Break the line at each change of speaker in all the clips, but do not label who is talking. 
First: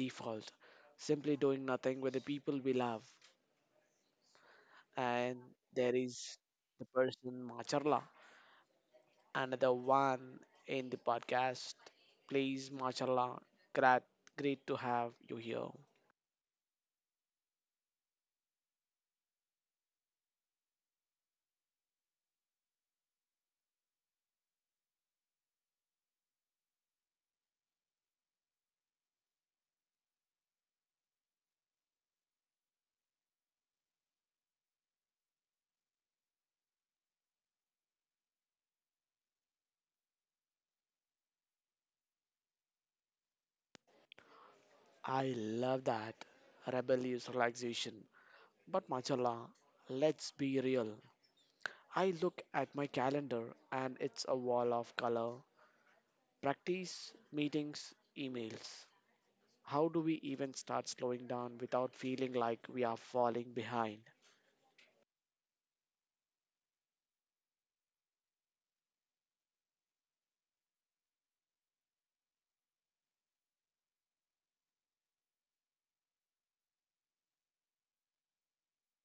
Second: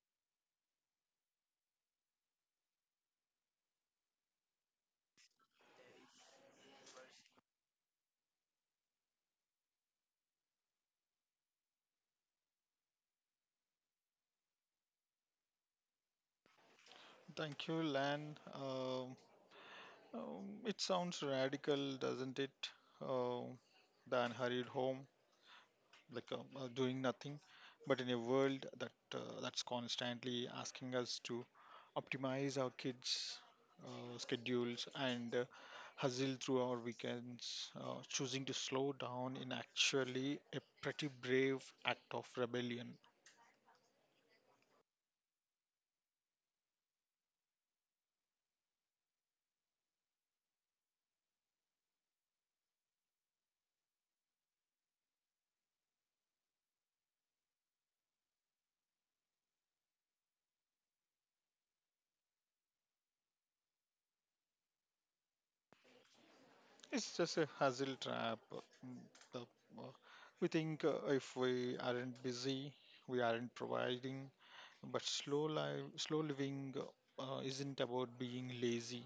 default. Simply doing nothing with the people we love. And there is the person Macharla, another one in the podcast. Please Macharla, great great to have you here.
Thank you, Lan. It sounds radical, doesn't it? Um than hurried home, like doing nothing. But in a world that that's constantly asking us to optimize our kids' schedules and hustle through our weekends, choosing to slow down in actually a pretty brave act of rebellion.
I love that. Rebellious relaxation. But Machala, let's be real. I look at my calendar and it's a wall of color. Practice, meetings, emails. How do we even start slowing down without feeling like we are falling behind?
It's just a hassle trap. Mm, the- uh, We think if we aren't busy, we aren't providing. But slow life, slow living isn't about being lazy.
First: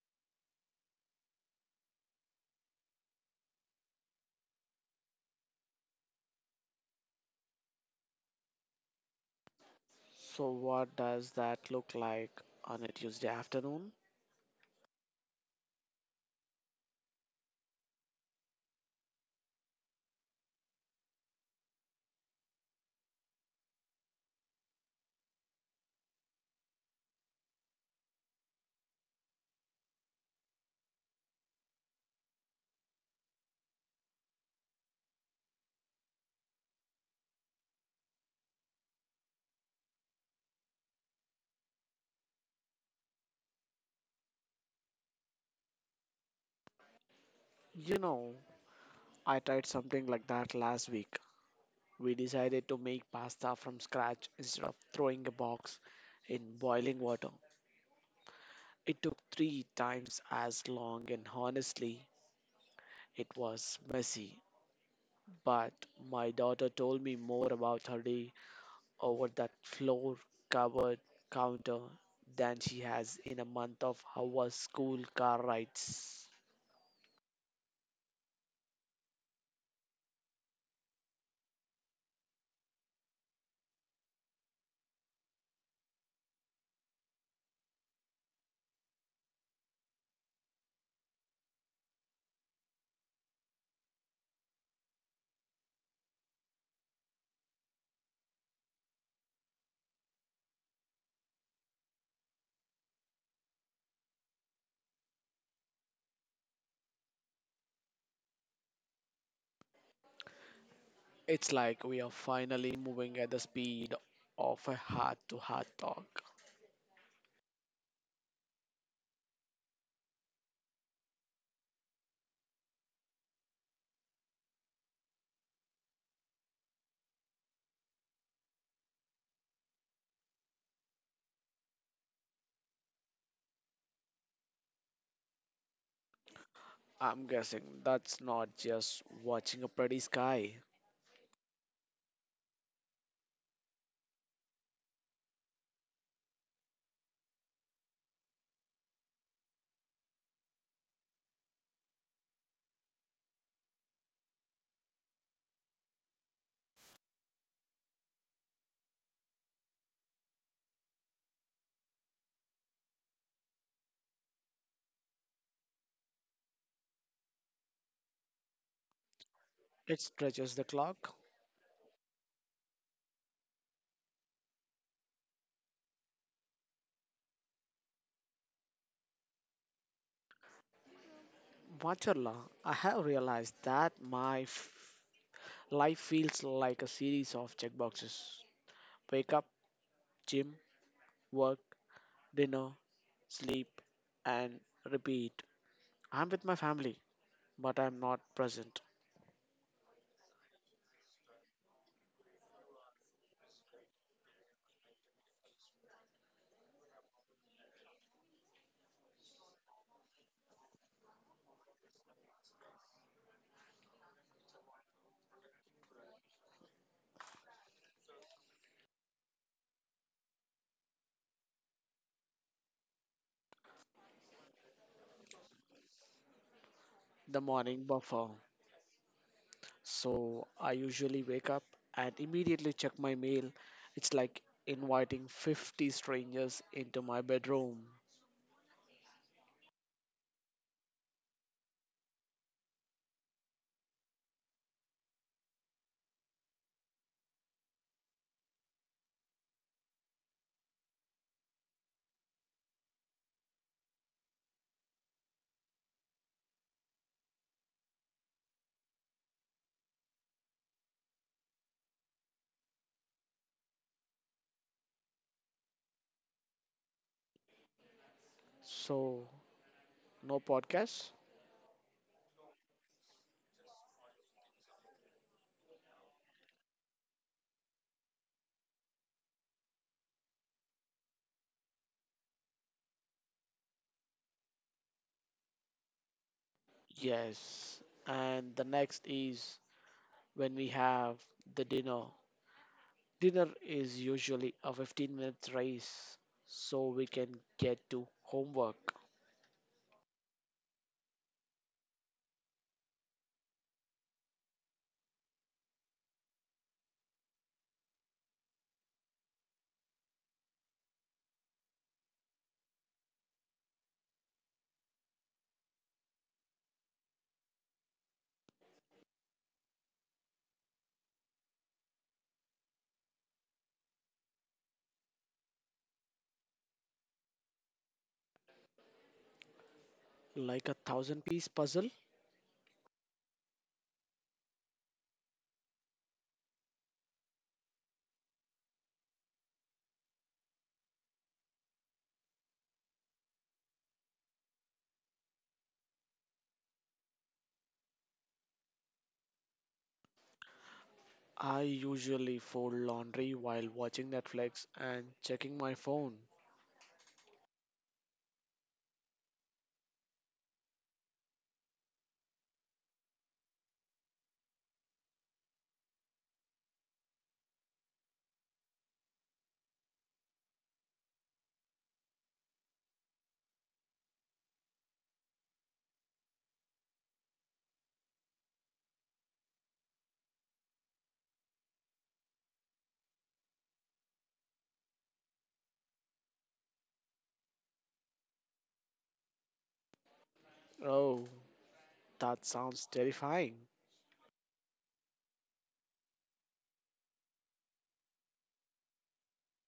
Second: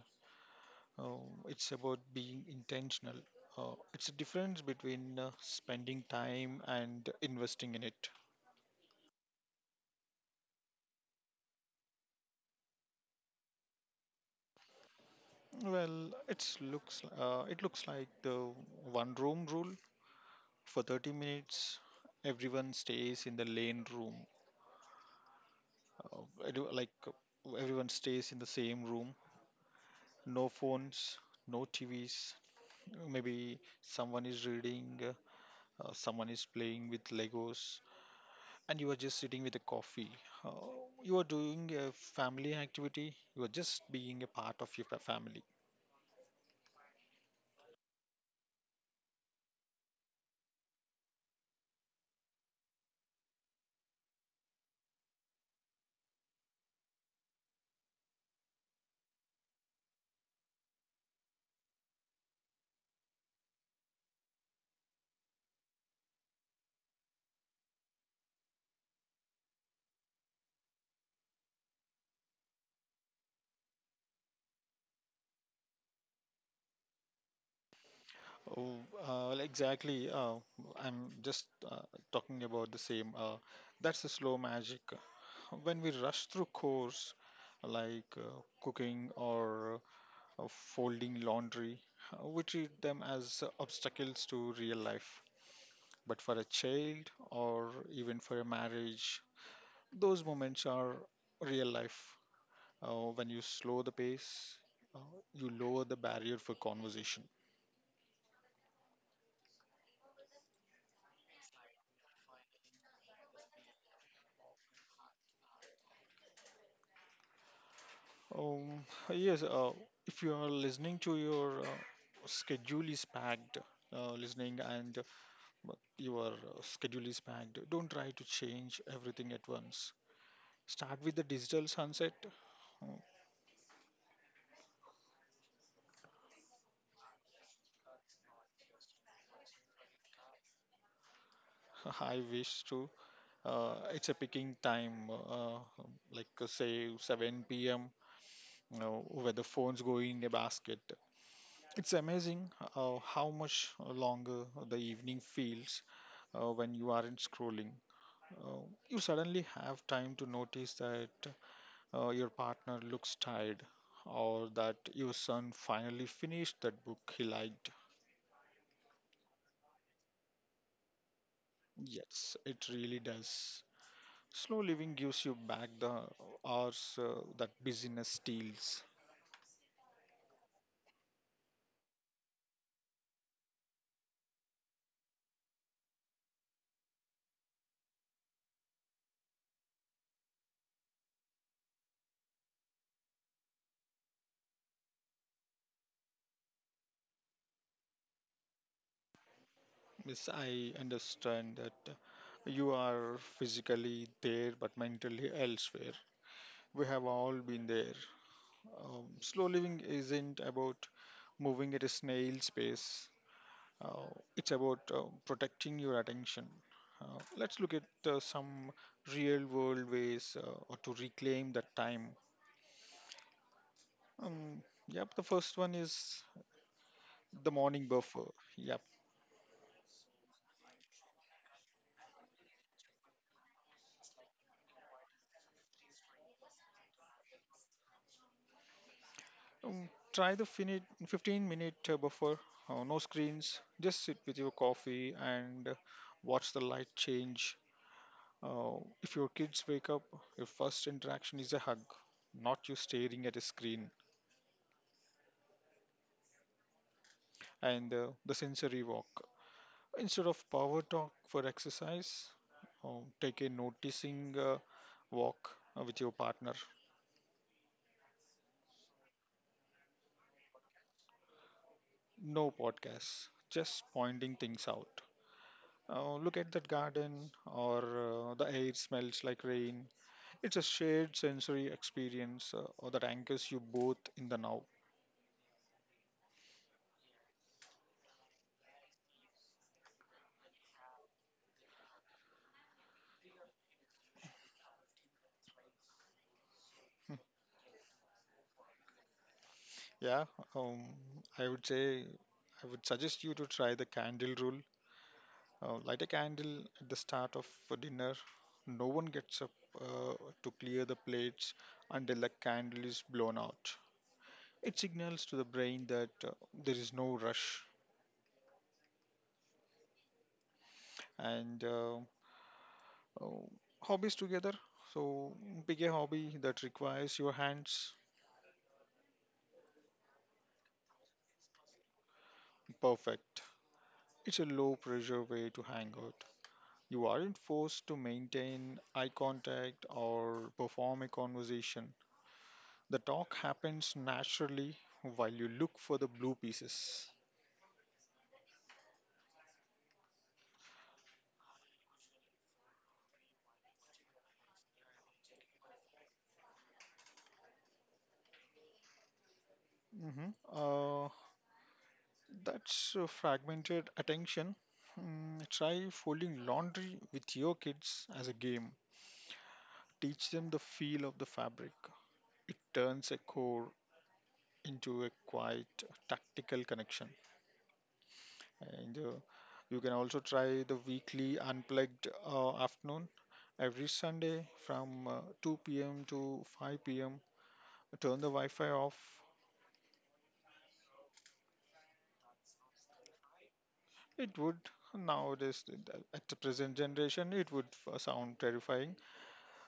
It's about being intentional. It's a difference between spending time and investing in it.
So, what does that look like on a Tuesday afternoon?
Well, it looks like the one room rule for 30 minutes. Everyone stays in the lane room. Uh, I like Everyone stays in the same room, no phones, no TVs. Maybe someone is reading, someone is playing with Legos, and you are just sitting with a coffee. You are doing a family activity. You are just being a part of your family.
You know, I tried something like that last week. We decided to make pasta from scratch instead of throwing a box in boiling water. It took three times as long, and honestly, it was messy. But my daughter told me more about her day over that floor covered counter than she has in a month of our school car rides.
Oh, well, exactly. I'm just talking about the same. That's the slow magic. When we rush through chores like cooking or of folding laundry. We treat them as obstacles to real life. But for a child or even for a marriage, those moments are real life. When you slow the pace, uh, you lower the barrier for conversation.
It's like we are finally moving at the speed of a heart to heart talk.
Um, yes, if you are listening to your schedule is packed, listening and your schedule is packed, don't try to change everything at once. Start with the digital sunset. uh,
I'm guessing that's not just watching a pretty sky.
I wish to. It's a picking time, like say 7 p.m. You know, where the phones go in a basket. It's amazing how much longer the evening feels when you aren't scrolling. Uh, you suddenly have time to notice that your partner looks tired, or that your son finally finished that book he liked.
It stretches the clock.
Yes, it really does. Slow living gives you back the hours that busyness steals.
Mashallah, I have realized that my life feels like a series of checkboxes. Wake up, gym, work, dinner, sleep, and repeat. I'm with my family, but I'm not present.
Yes, I understand that you are physically there but mentally elsewhere. We have all been there. Slow living isn't about moving at a snail's pace, uh, it's about protecting your attention. Let's look at some real world ways or to reclaim that time. Um, yep, the first one is
The
the
morning
morning
buffer.
buffer. Yep,
So I usually wake up and immediately check my mail. It's like inviting 50 strangers into my bedroom.
Try the 15 minute buffer, no screens, just sit with your coffee and watch the light change. Uh, if your kids wake up, your first interaction is a hug, not you staring at a screen, and the sensory walk. Instead of power talk for exercise, take a noticing walk with your partner.
So, no podcast?
No podcasts, just pointing things out. Look at that garden, or the air smells like rain. It's a shared sensory experience or that anchors you both in the now.
Yes. And the next is when we have the dinner. Dinner is usually a 15-minute race so we can get to homework.
Yeah, um, I would say I would suggest you to try the candle rule. Light a candle at the start of a dinner. No one gets up uh, to clear the plates until the candle is blown out. It signals to the brain that there is no rush. And uh, hobbies together. So pick a hobby that requires your hands.
Like a 1,000 piece puzzle.
Perfect. It's a low pressure way to hang out. You aren't forced to maintain eye contact or perform a conversation. The talk happens naturally while you look for the blue pieces.
I usually fold laundry while watching Netflix and checking my phone.
hmm Uh, that's fragmented attention. Try folding laundry with your kids as a game. Teach them the feel of the fabric. It turns a core into a quite tactical connection. And you can also try the weekly unplugged afternoon every Sunday from 2 p.m. to 5 p.m. Turn the Wi Fi off.
Oh, that sounds terrifying.
It would nowadays, at the present generation, it would sound terrifying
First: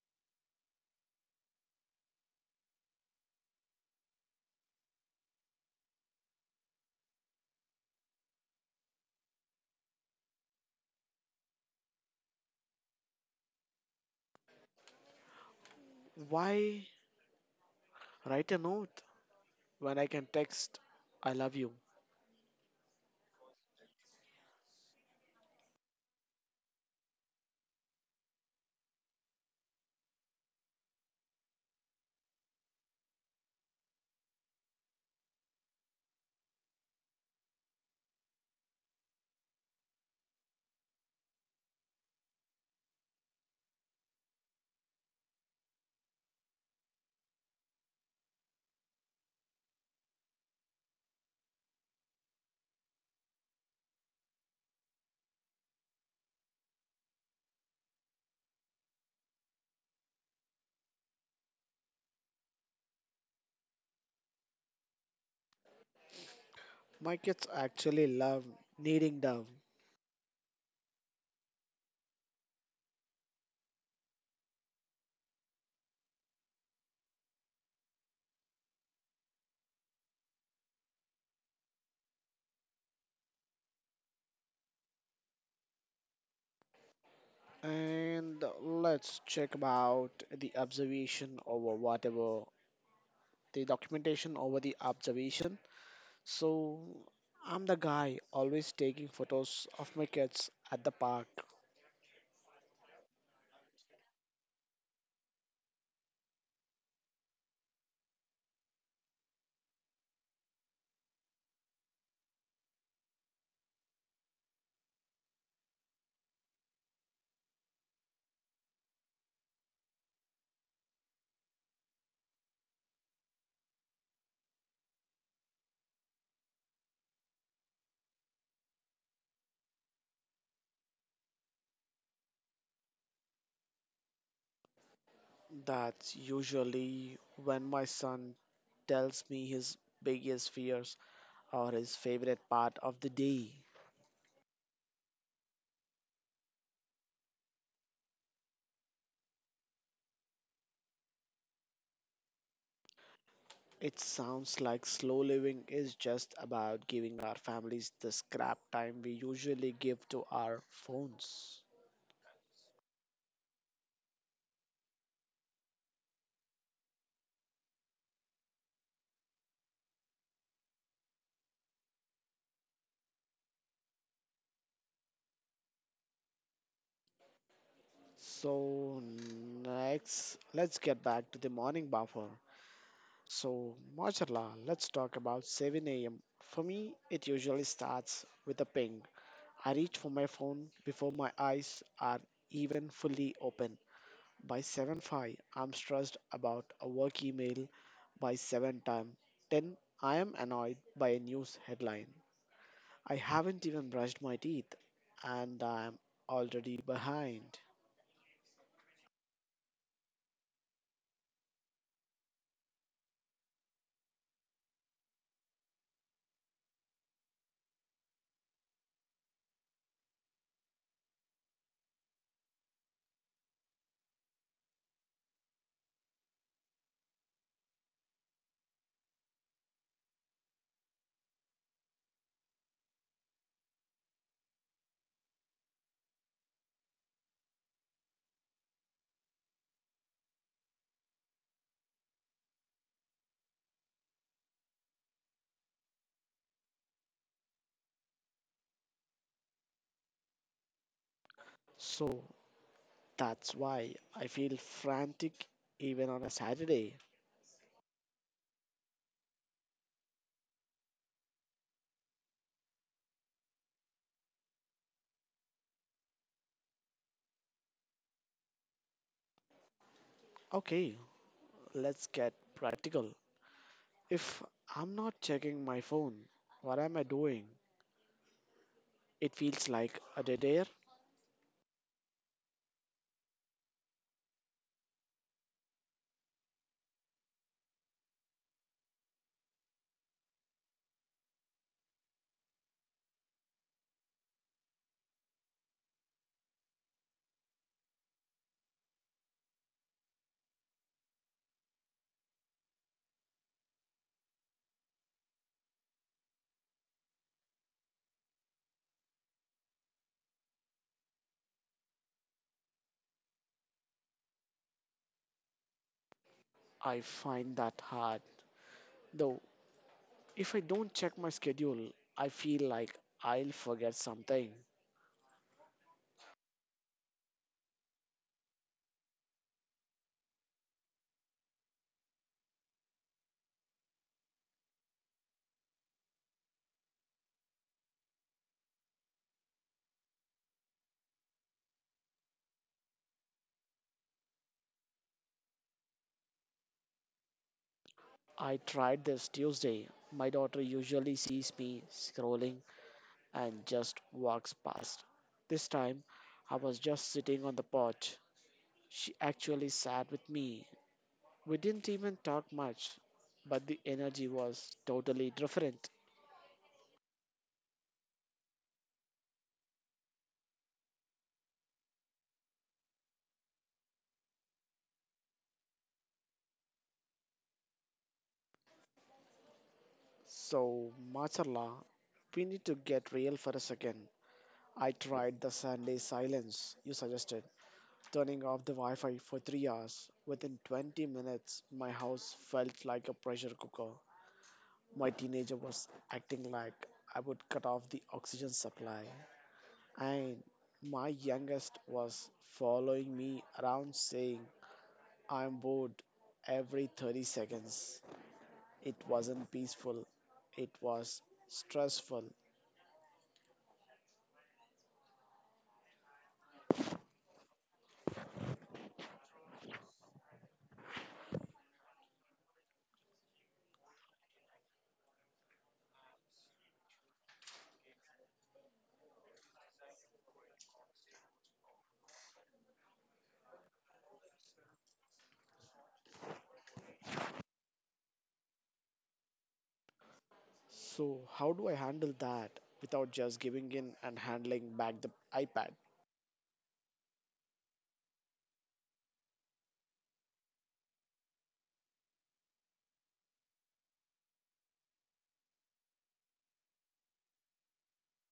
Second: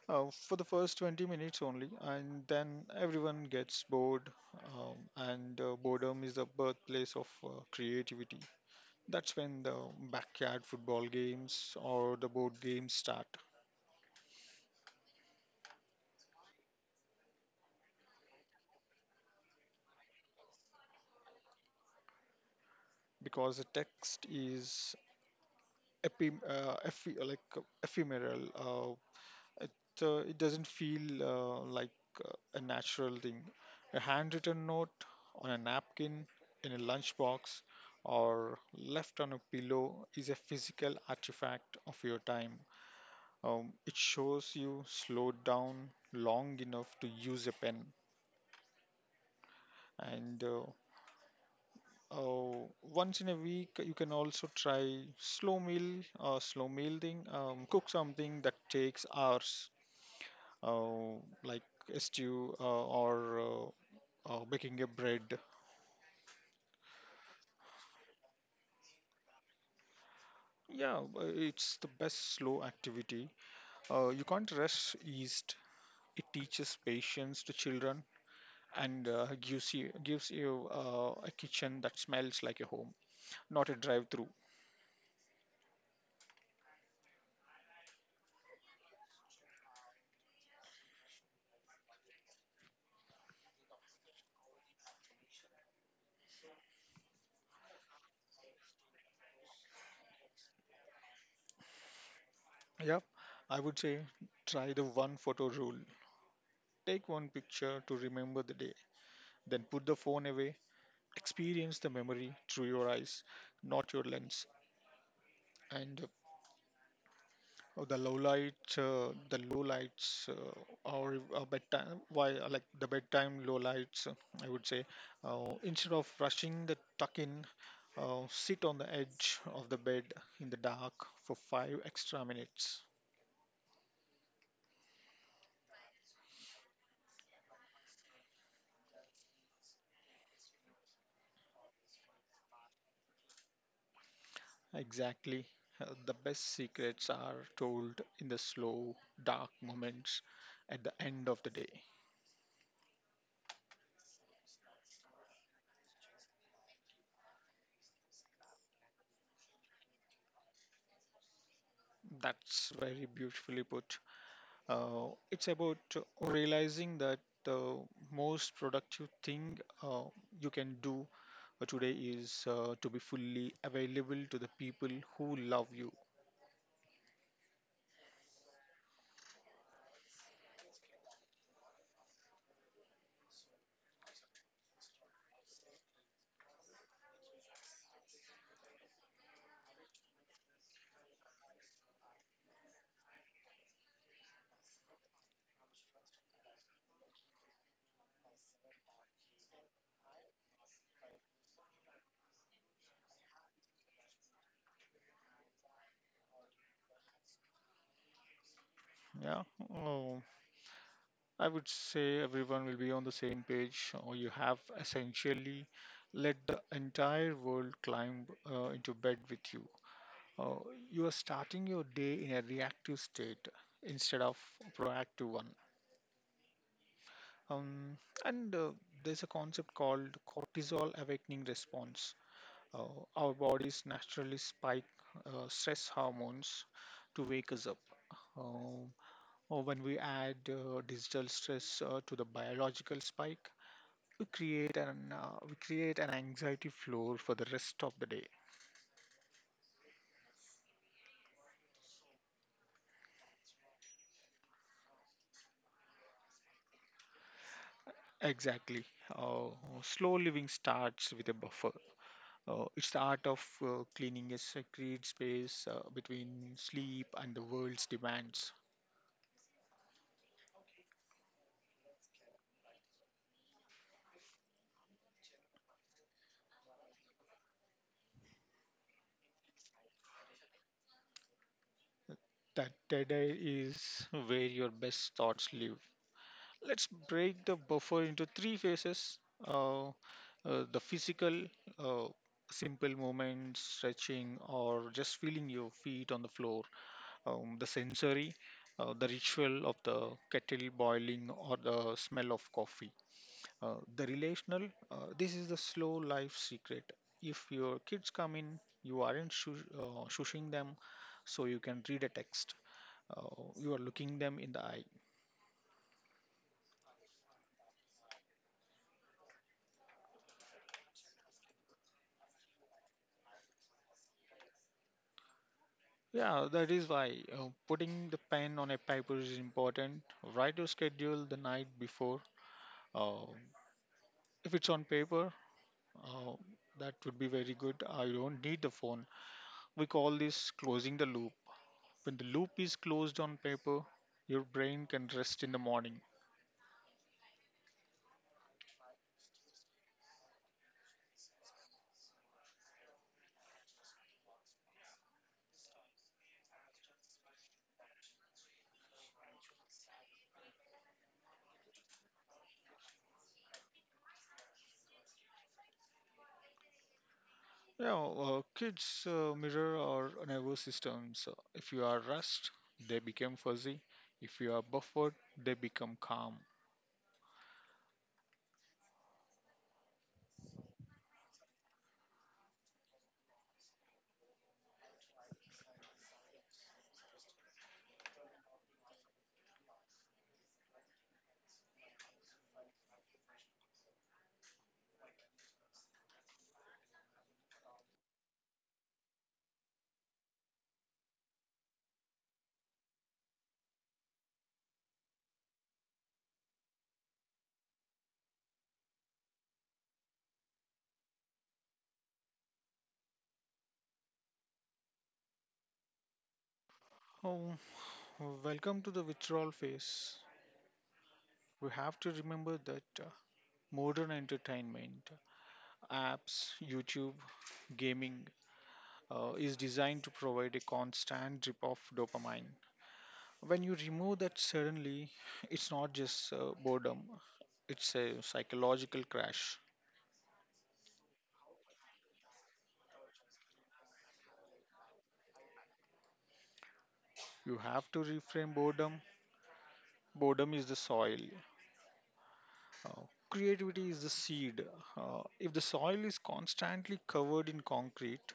for the first 20 minutes only, and then everyone gets bored, um, and boredom is the birthplace of creativity. That's when the backyard football games or the board games start.
Why write a note when I can text, I love you?
Because the text is epi, ephe, like ephemeral. It doesn't feel like a natural thing. A handwritten note on a napkin in a lunchbox or left on a pillow is a physical artifact of your time. It shows you slowed down long enough to use a pen. And Oh, once in a week, you can also try slow meal or slow meal thing. Cook something that takes hours, uh, like a stew or baking a bread.
My kids actually love kneading down.
Yeah, it's the best slow activity. You can't rush yeast. It teaches patience to children and gives you a kitchen that smells like a home, not a drive-through.
And let's check about the observation over whatever, the documentation over the observation. So I'm the guy always taking photos of my kids at the park.
Yeah, I would say try the one photo rule. Take one picture to remember the day, then put the phone away. Experience the memory through your eyes, not your lens. And the low light, The low lights, or bedtime, why like the bedtime low lights, I would say, instead of rushing the tuck in, sit on the edge of the bed in the dark for five extra minutes.
That's usually when my son tells me his biggest fears or his favorite part of the day.
Exactly. The best secrets are told in the slow, dark moments at the end of the day.
It sounds like slow living is just about giving our families the scrap time we usually give to our phones.
That's very beautifully put. It's about realizing that the most productive thing you can do today is to be fully available to the people who love you.
So next, let's get back to the morning buffer. So, mashallah, let's talk about 7 a.m. For me, it usually starts with a ping. I reach for my phone before my eyes are even fully open. By 7:05, I'm stressed about a work email. By 7 time 10, I am annoyed by a news headline. I haven't even brushed my teeth and I'm already behind.
Yeah. Oh, I would say everyone will be on the same page, or you have essentially let the entire world climb into bed with you. Uh, you are starting your day in a reactive state instead of a proactive one. Um, and There's a concept called cortisol awakening response. Uh, our bodies naturally spike stress hormones to wake us up. Um, or when we add digital stress to the biological spike, we create an anxiety floor for the rest of the day.
So, that's why I feel frantic even on a Saturday.
Exactly. uh, Slow living starts with a buffer. It's the art of cleaning a sacred space between sleep and the world's demands.
Okay, let's get practical. If I'm not checking my phone, what am I doing? It feels like a dead air.
That dead air is where your best thoughts live. Let's break the buffer into three phases. uh, the physical, uh, simple movements stretching or just feeling your feet on the floor. The sensory, the ritual of the kettle boiling, or the smell of coffee. The relational, this is the slow life secret. If your kids come in, you aren't shushing them so you can read a text. Uh, you are looking them in the eye.
I find that hard. Though, if I don't check my schedule, I feel like I'll forget something.
Yeah, that is why putting the pen on a paper is important. Write your schedule the night before. Uh, if it's on paper, uh, that would be very good. I don't need the phone. We call this closing the loop. When the loop is closed on paper, your brain can rest in the morning.
I tried this Tuesday. My daughter usually sees me scrolling and just walks past. This time, I was just sitting on the porch. She actually sat with me. We didn't even talk much, but the energy was totally different.
Yeah, kids mirror our nervous systems. If you are rushed, they become fuzzy. If you are buffered, they become calm.
So, mashallah, we need to get real for a second. I tried the Sunday silence you suggested, turning off the Wi Fi for 3 hours. Within 20 minutes, my house felt like a pressure cooker. My teenager was acting like I would cut off the oxygen supply. And my youngest was following me around saying, I'm bored every 30 seconds. It wasn't peaceful, it was stressful.
Oh, welcome to the withdrawal phase. We have to remember that modern entertainment, apps, YouTube, gaming, is designed to provide a constant drip of dopamine. When you remove that suddenly, it's not just boredom, it's a psychological crash.
So, how do I handle that without just giving in and handling back the iPad?
You have to reframe boredom. Boredom is the soil, uh, creativity is the seed. If the soil is constantly covered in concrete,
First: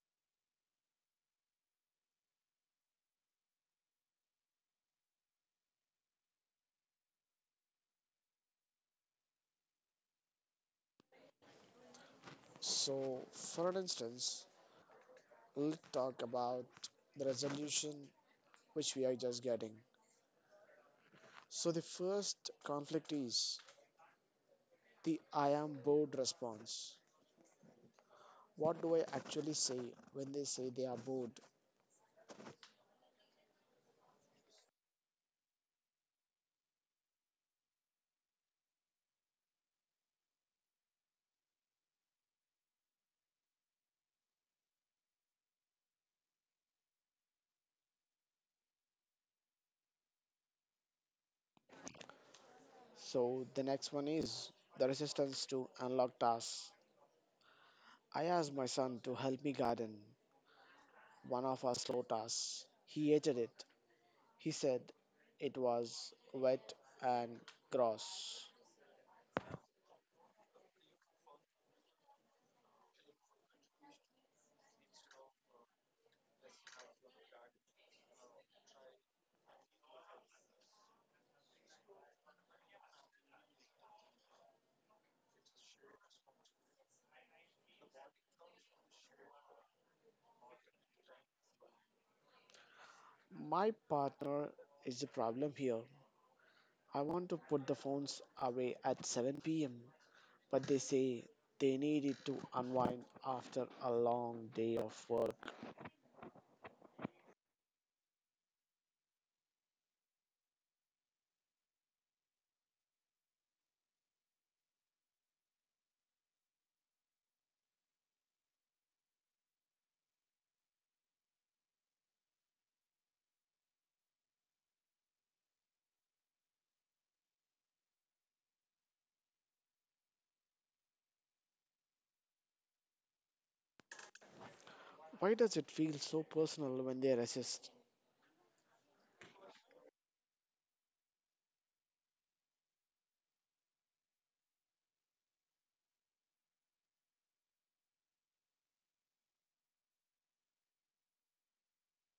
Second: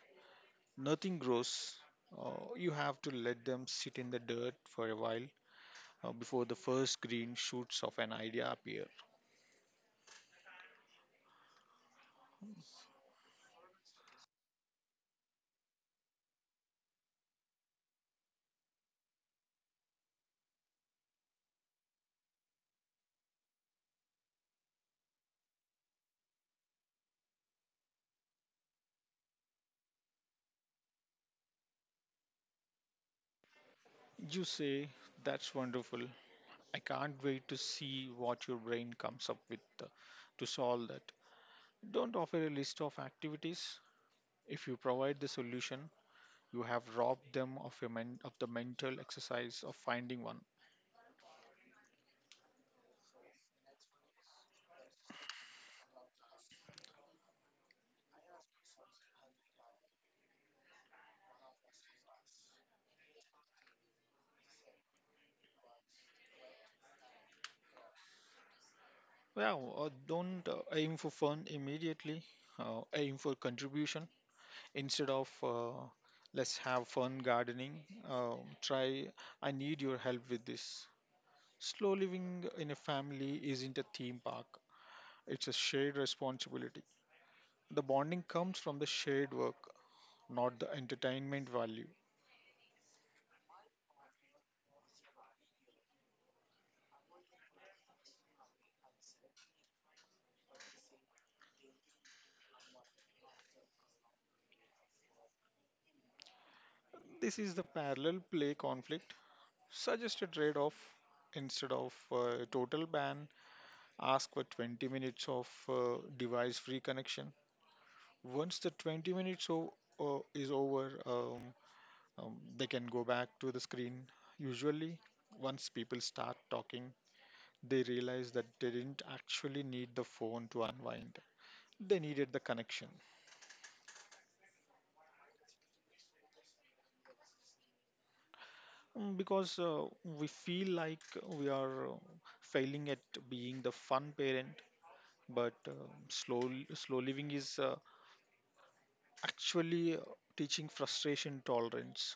nothing grows. Uh, you have to let them sit in the dirt for a while before the first green shoots of an idea appear.
So, for an instance, let's talk about the resolution which we are just getting. So, the first conflict is the I am bored response. What do I actually say when they say they are bored?
You say, that's wonderful. I can't wait to see what your brain comes up with to solve that. Don't offer a list of activities. If you provide the solution, you have robbed them of of the mental exercise of finding one.
So, the next one is the resistance to unlock tasks. I asked my son to help me garden, one of our slow tasks. He hated it. He said it was wet and gross.
Yeah, don't aim for fun immediately. Aim for contribution instead of let's have fun gardening. Uh, Try I need your help with this. Slow living in a family isn't a theme park. It's a shared responsibility. The bonding comes from the shared work, not the entertainment value.
My partner is the problem here. I want to put the phones away at 7 p.m., but they say they need it to unwind after a long day of work.
This is the parallel play conflict. Suggest a trade off instead of a total ban. Ask for 20 minutes of device free connection. Once the 20 minutes is over, they can go back to the screen. Usually, once people start talking, they realize that they didn't actually need the phone to unwind, they needed the connection.
Why does it feel so personal when they resist?
Because we feel like we are failing at being the fun parent, but slow slow living is actually teaching frustration tolerance.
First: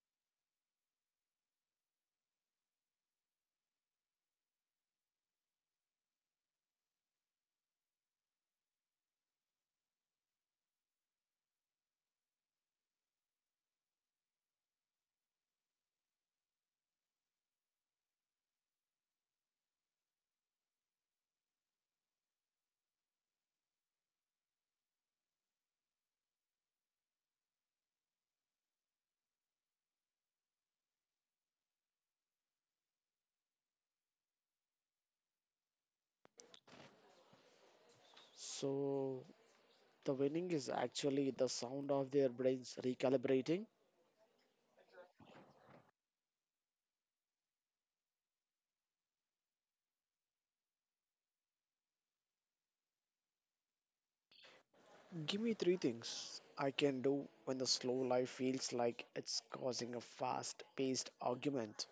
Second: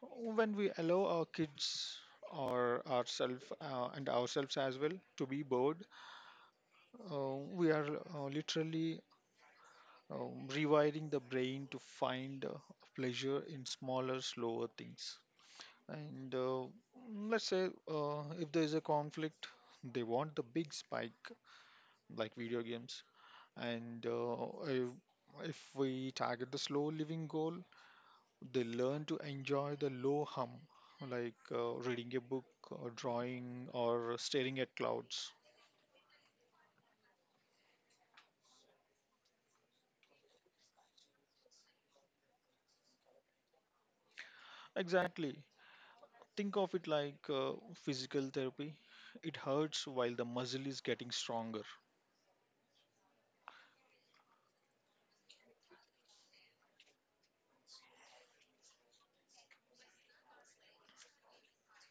When we allow our kids or ourselves and ourselves as well to be bored, uh, we are literally rewiring the brain to find pleasure in smaller, slower things. And Let's say if there is a conflict, they want the big spike like video games. And if, if we target the slow living goal, they learn to enjoy the low hum, like reading a book, or drawing, or staring at clouds.
So, the winning is actually the sound of their brains recalibrating.
Exactly. Think of it like physical therapy. It hurts while the muscle is getting stronger.
Give me three things I can do when the slow life feels like it's causing a fast paced argument.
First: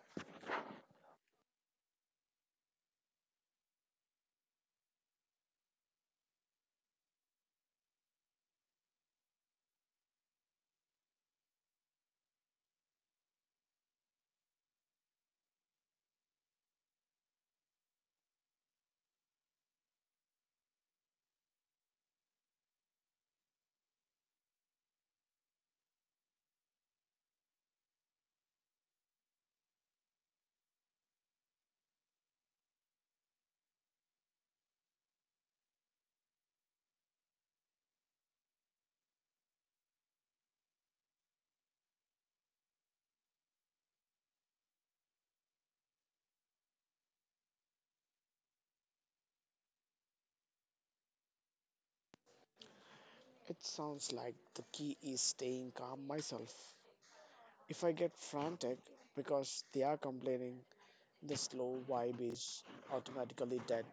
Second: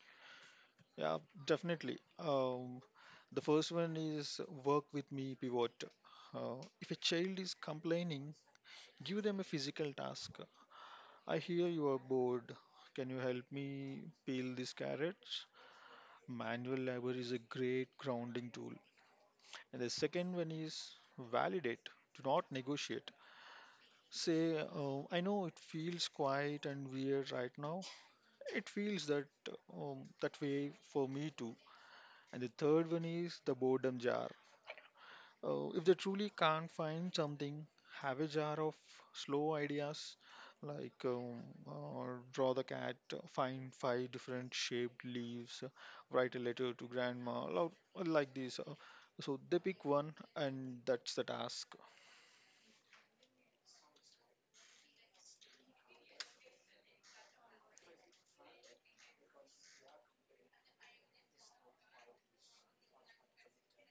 Yeah, definitely. The first one is work with me pivot. Uh, if a child is complaining, give them a physical task. I hear you are bored. Can you help me peel these carrots? Manual labor is a great grounding tool. And the second one is validate. Do not negotiate. Say, I know it feels quiet and weird right now. It feels that way for me too. And the third one is the boredom jar. If they truly can't find something, have a jar of slow ideas like draw the cat, find five different shaped leaves, write a letter to grandma, lo- like this. So they pick one, and that's the task.
It sounds like the key is staying calm myself. If I get frantic because they are complaining, the slow vibe is automatically dead.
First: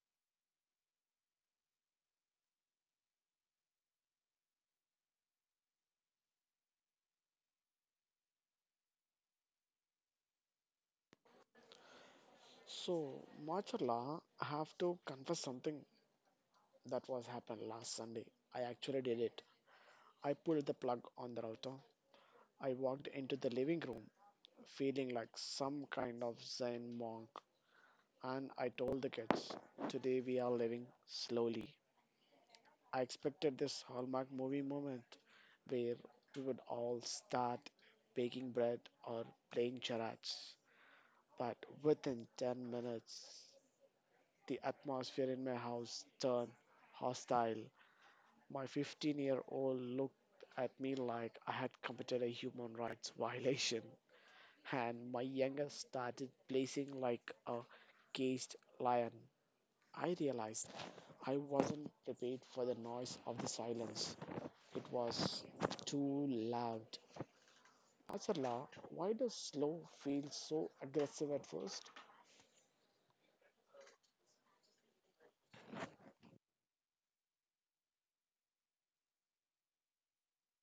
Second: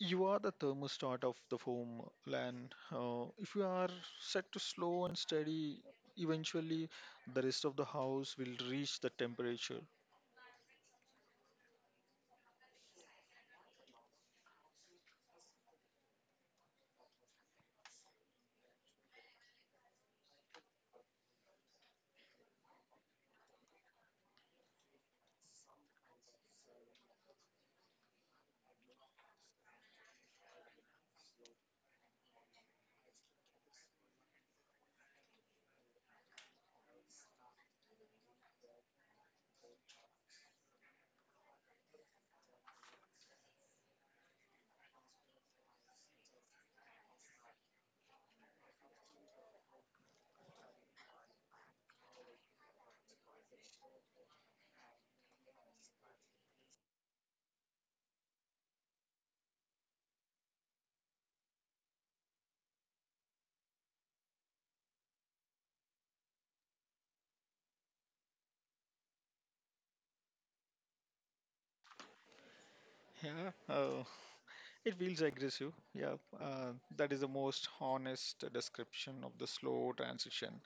You are the thermostat of the home, and if you are set to slow and steady, eventually the rest of the house will reach the temperature.
So, Machala, I have to confess something that was happened last Sunday. I actually did it. I pulled the plug on the router. I walked into the living room feeling like some kind of Zen monk. And I told the kids, today we are living slowly. I expected this Hallmark movie moment where we would all start baking bread or playing charades. But within 10 minutes, the atmosphere in my house turned hostile. My 15-year-old looked at me like I had committed a human rights violation, and my youngest started blazing like a caged lion. I realized I wasn't prepared for the noise of the silence. It was too loud. Asala, why does slow feel so aggressive at first?
Yeah. uh, It feels aggressive. Yeah, that is the most honest description of the slow transition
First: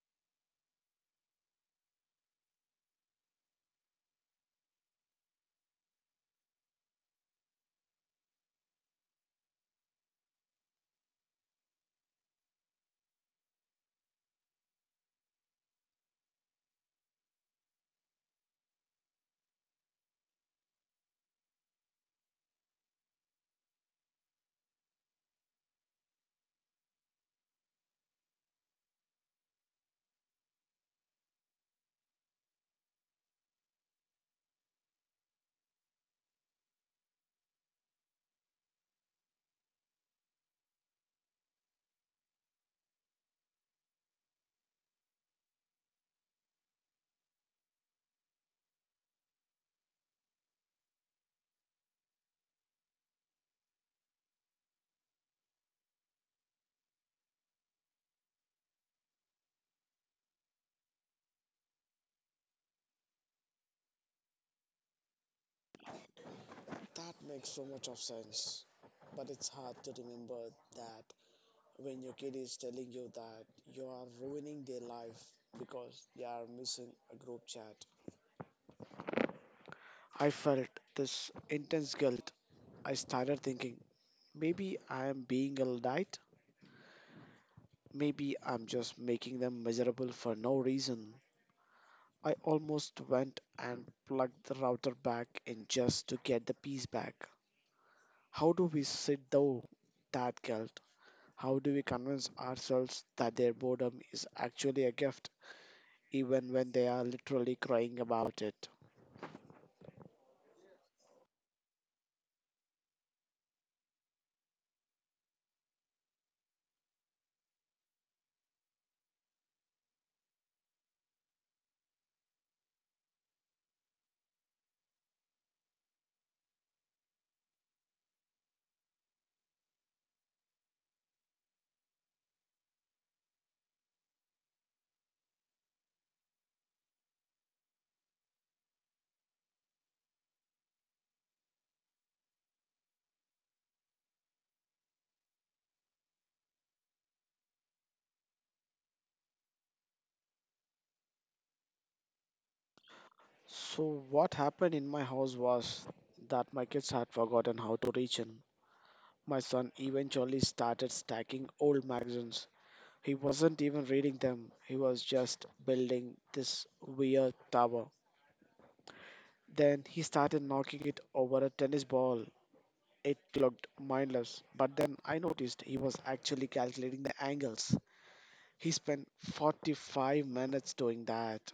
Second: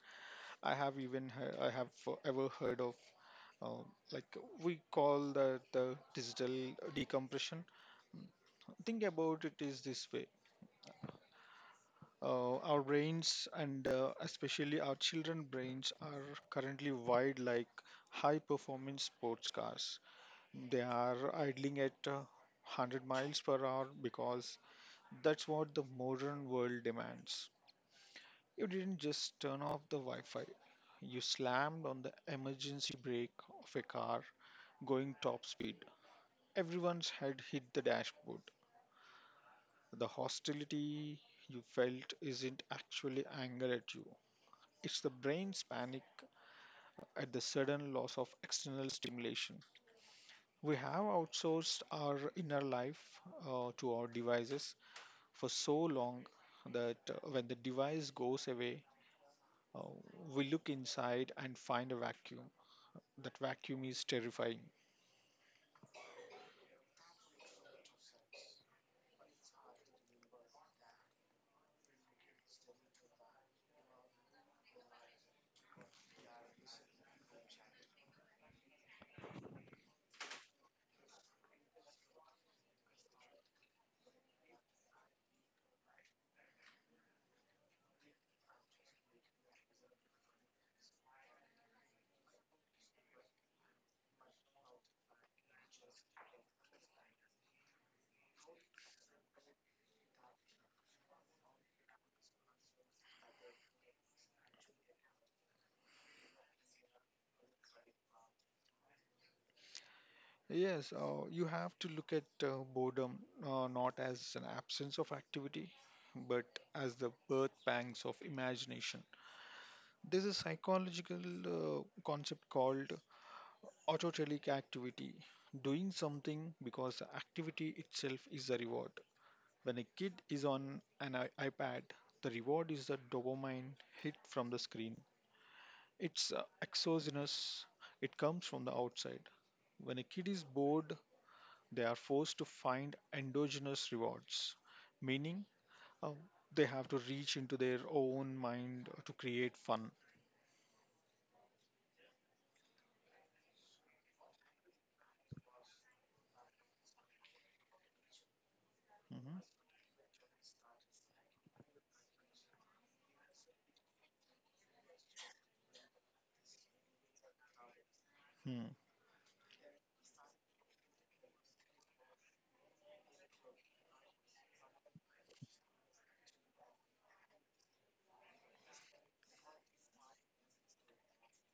I have ever heard of. Uh, like we call that the digital decompression. Think about it is this way. Our brains and especially our children brains are currently wired like high performance sports cars. They are idling at 100 miles per hour because that's what the modern world demands. You didn't just turn off the Wi Fi, you slammed on the emergency brake of a car going top speed. Everyone's head hit the dashboard. The hostility you felt isn't actually anger at you, it's the brain's panic at the sudden loss of external stimulation. We have outsourced our inner life to our devices for so long that when the device goes away, uh, we look inside and find a vacuum. That vacuum is terrifying.
That makes so much of sense. But it's hard to remember that when your kid is telling you that you are ruining their life because they are missing a group chat. I felt this intense guilt. I started thinking, maybe I am being a Maybe I'm just making them miserable for no reason. I almost went and plugged the router back in just to get the piece back. How do we sit though that guilt? How do we convince ourselves that their boredom is actually a gift, even when they are literally crying about it?
Yes, you have to look at boredom not as an absence of activity, but as the birth pangs of imagination. There's a psychological concept called autotelic activity, doing something because the activity itself is a reward. When a kid is on an iPad, the reward is the dopamine hit from the screen. It's exogenous, it comes from the outside. When a kid is bored, they are forced to find endogenous rewards, meaning uh, they have to reach into their own mind to create fun.
So, what happened in my house was that my kids had forgotten how to reach in. My
Mhm.
son eventually started stacking old magazines. He wasn't even reading them, he was just building this weird tower.
Hmm.
Then he started knocking it over a tennis ball. It looked mindless, but then I noticed he was actually calculating the angles. He spent 45 minutes doing that.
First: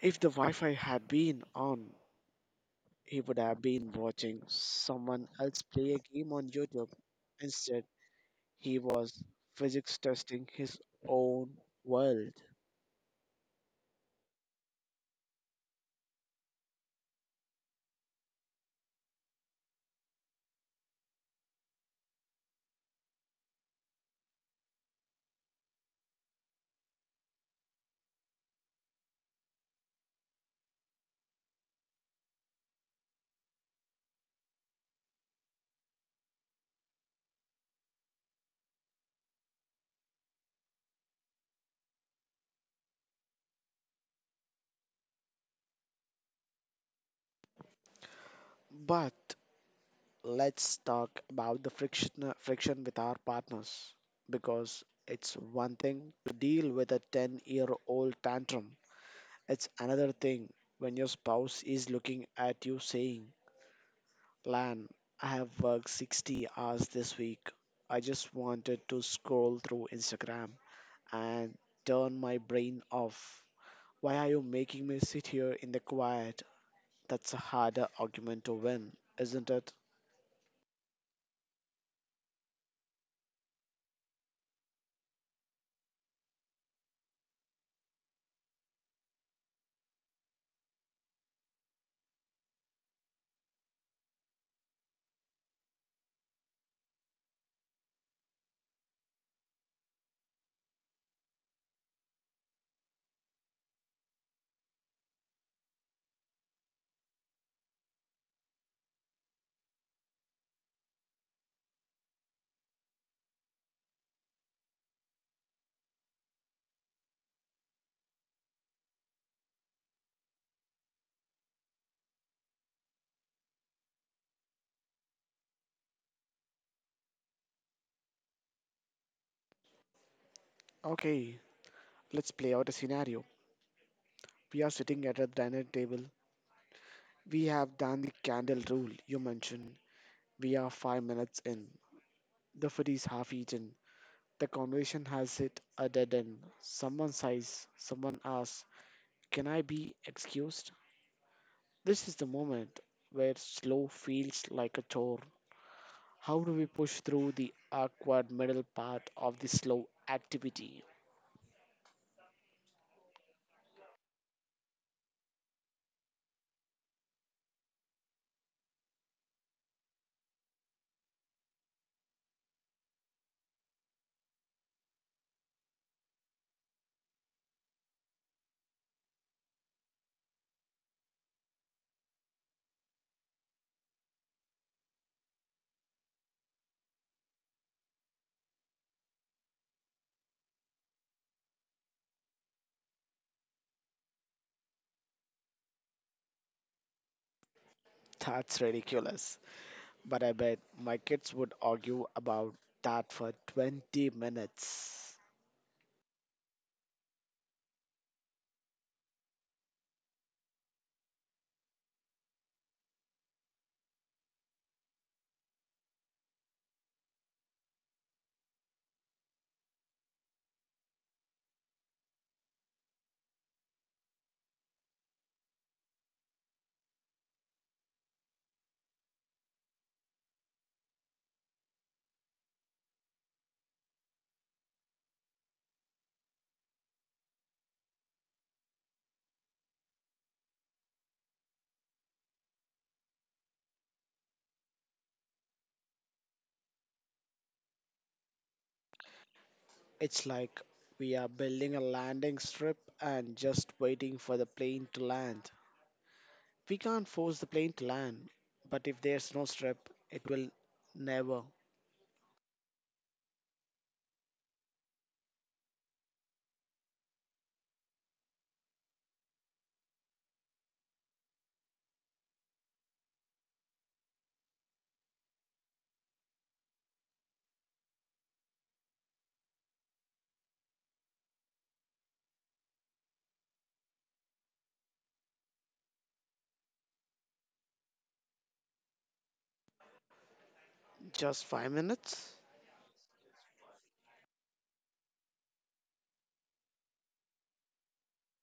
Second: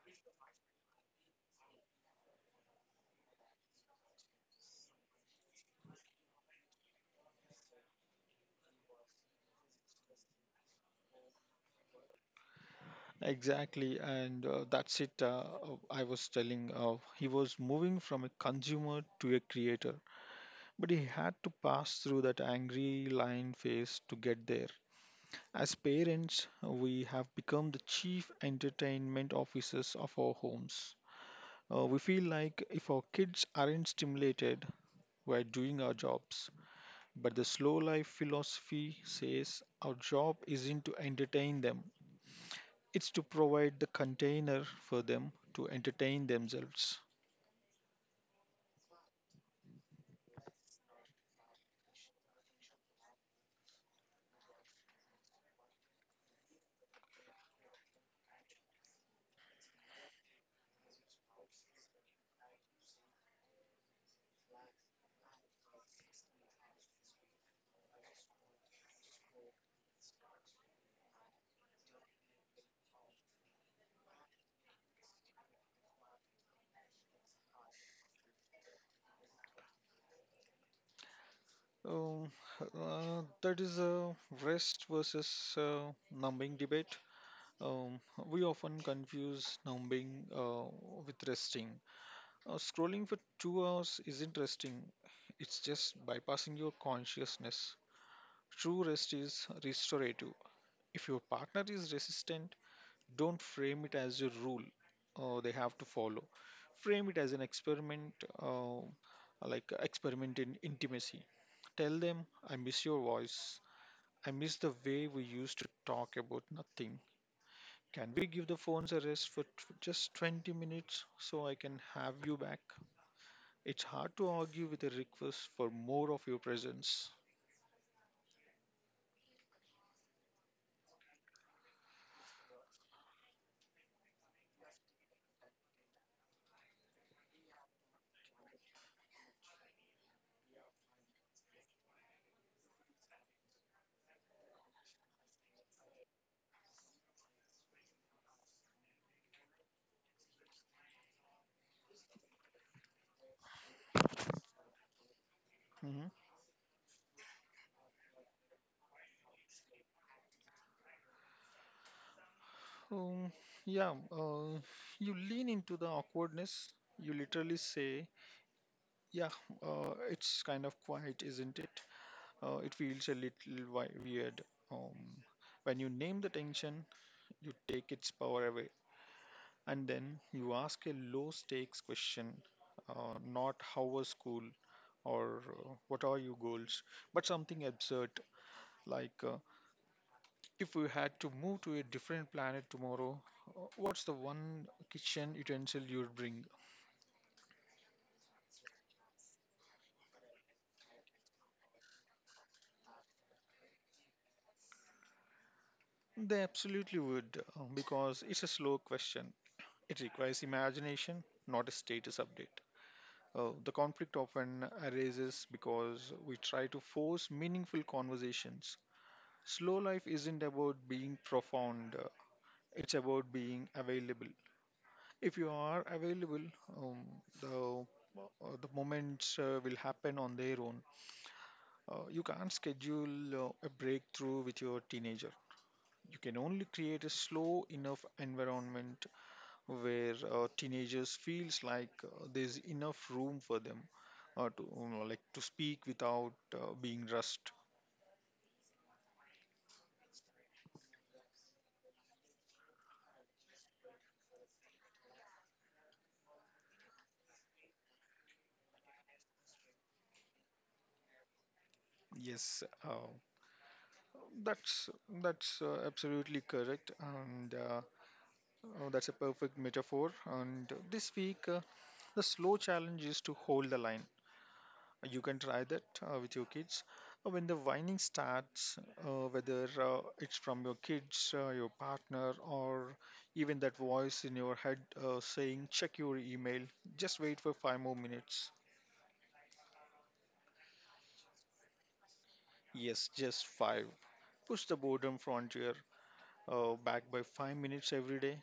If the Wi Fi had been on, he would have been watching someone else play a game on YouTube. Instead, he was physics testing his own world.
Exactly, and that's it. I was telling he was moving from a consumer to a creator, but he had to pass through that angry lion phase to get there. As parents, we have become the chief entertainment officers of our homes. We feel like if our kids aren't stimulated, we're doing our jobs. But the slow life philosophy says our job isn't to entertain them, it's to provide the container for them to entertain themselves.
But let's talk about the friction with our partners, because it's one thing to deal with a 10-year-old tantrum, it's another thing when your spouse is looking at you saying, Lan, I have worked 60 hours this week, I just wanted to scroll through Instagram and turn my brain off. Why are you making me sit here in the quiet? That's a harder argument to win, isn't it?
Um, that is a rest versus numbing debate. Um, we often confuse numbing with resting. Scrolling for 2 hours isn't resting, it's just bypassing your consciousness. True rest is restorative. If your partner is resistant, don't frame it as a rule they have to follow. Frame it as an experiment, uh, like experiment in intimacy. Tell them, I miss your voice. I miss the way we used to talk about nothing. Can we give the phones a rest for just 20 minutes so I can have you back? It's hard to argue with a request for more of your presence.
Okay, let's play out a scenario. We are sitting at a dinner table. We have done the candle rule you mentioned. We are 5 minutes in. The food is half eaten. The conversation has hit a dead end. Someone sighs. Someone asks, can I be excused? This is the moment where slow feels like a chore.
Mm-hmm.
How do we push through the awkward middle part of the slow activity?
Um, yeah, uh, you lean into the awkwardness. You literally say, "Yeah, it's kind of quiet, isn't it? It feels a little weird." Um, when you name the tension, you take its power away, and then you ask a low-stakes question, not how was school, or what are your goals, but something absurd like. If you had to move to a different planet tomorrow, what's the one kitchen utensil you'd bring?
That's ridiculous. But I bet my kids would argue about that for 20 minutes.
They absolutely would, because it's a slow question. It requires imagination, not a status update. The conflict often arises because we try to force meaningful conversations. Slow life isn't about being profound, it's about being available. If you are available, um, the, the moments will happen on their own. You can't schedule a breakthrough with your teenager. You can only create a slow enough environment where teenagers feels like there's enough room for them to to speak without being rushed.
It's like we are building a landing strip and just waiting for the plane to land. We can't force the plane to land, but if there's no strip, it will never.
Yes, that's that's absolutely correct, and that's a perfect metaphor. And this week, the slow challenge is to hold the line. You can try that with your kids. When the whining starts, whether it's from your kids, your partner, or even that voice in your head saying, check your email, just wait for five more minutes.
Just 5 minutes?
Yes, just five. Push the boredom frontier back by 5 minutes every day.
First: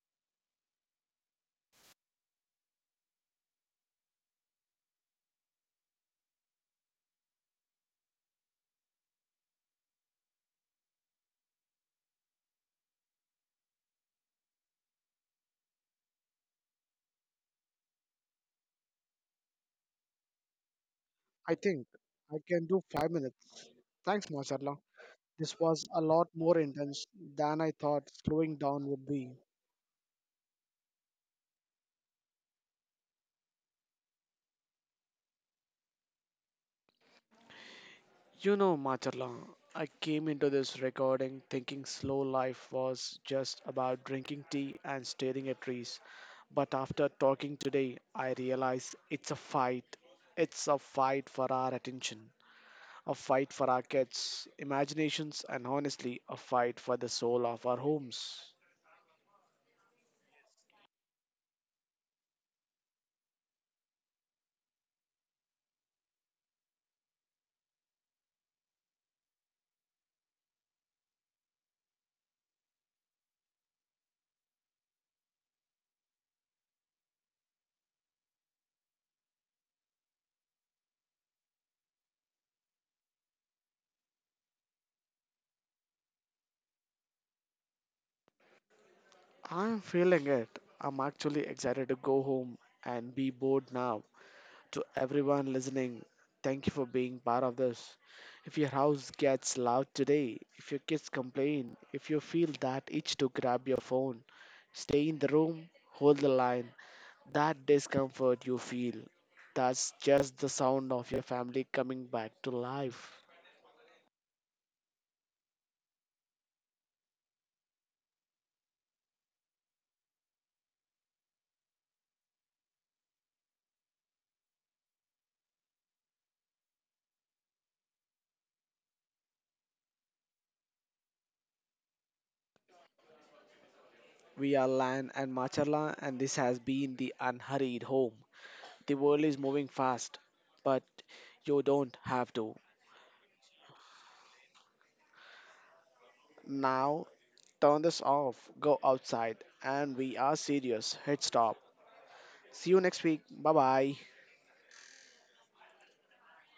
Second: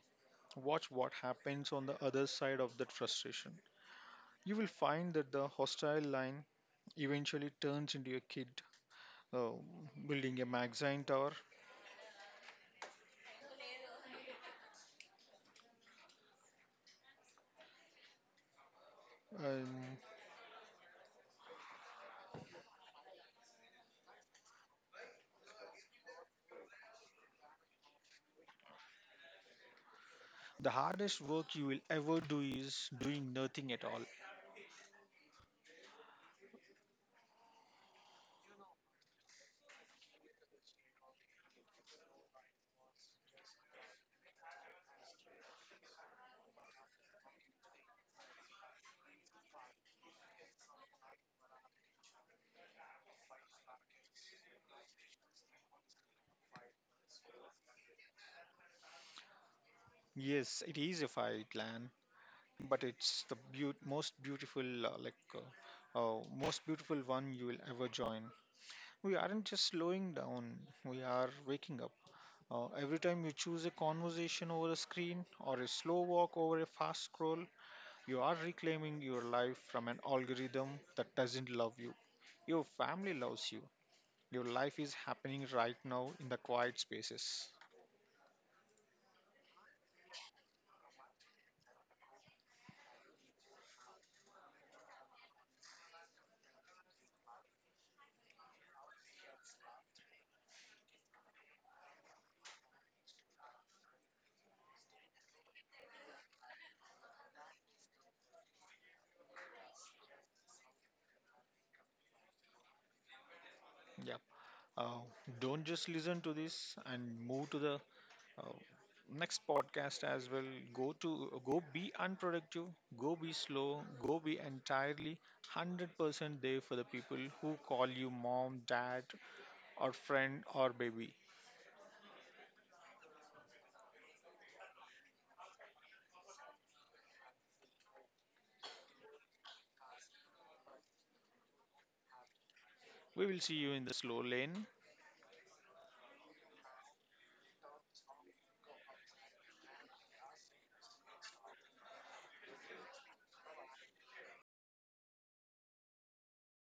Watch what happens on the other side of that frustration. You will find that the hostile line eventually turns into your kid uh, building a magazine tower. Um.
I think I can do 5 minutes. Thanks, Masarla. This was a lot more intense than I thought slowing down would be.
The hardest work you will ever do is doing nothing at all.
You know, Macharla, I came into this recording thinking slow life was just about drinking tea and staring at trees. But after talking today, I realize it's a fight. It's a fight for our attention, a fight for our kids' imaginations, and honestly, a fight for the soul of our homes.
Yes, it is a fight land, but it's the most beautiful, most beautiful one you will ever join. We aren't just slowing down, we are waking up. Every time you choose a conversation over a screen or a slow walk over a fast scroll, you are reclaiming your life from an algorithm that doesn't love you. Your family loves you. Your life is happening right now in the quiet spaces.
I'm feeling it. I'm actually excited to go home and be bored now. To everyone listening, thank you for being part of this. If your house gets loud today, if your kids complain, if you feel that itch to grab your phone, stay in the room, hold the line. That discomfort you feel, that's just the sound of your family coming back to life.
Yeah. Uh, don't just listen to this and move to the uh, next podcast as well. Go to Go be unproductive, go be slow, go be entirely 100% there for the people who call you mom, dad, or friend or baby.
We are Lan and Machala, and this has been the unhurried home. The world is moving fast, but you don't have to.
We will see you in the slow lane.
Now, turn this off, go outside, and we are serious. Hit stop. See you next week. Bye bye.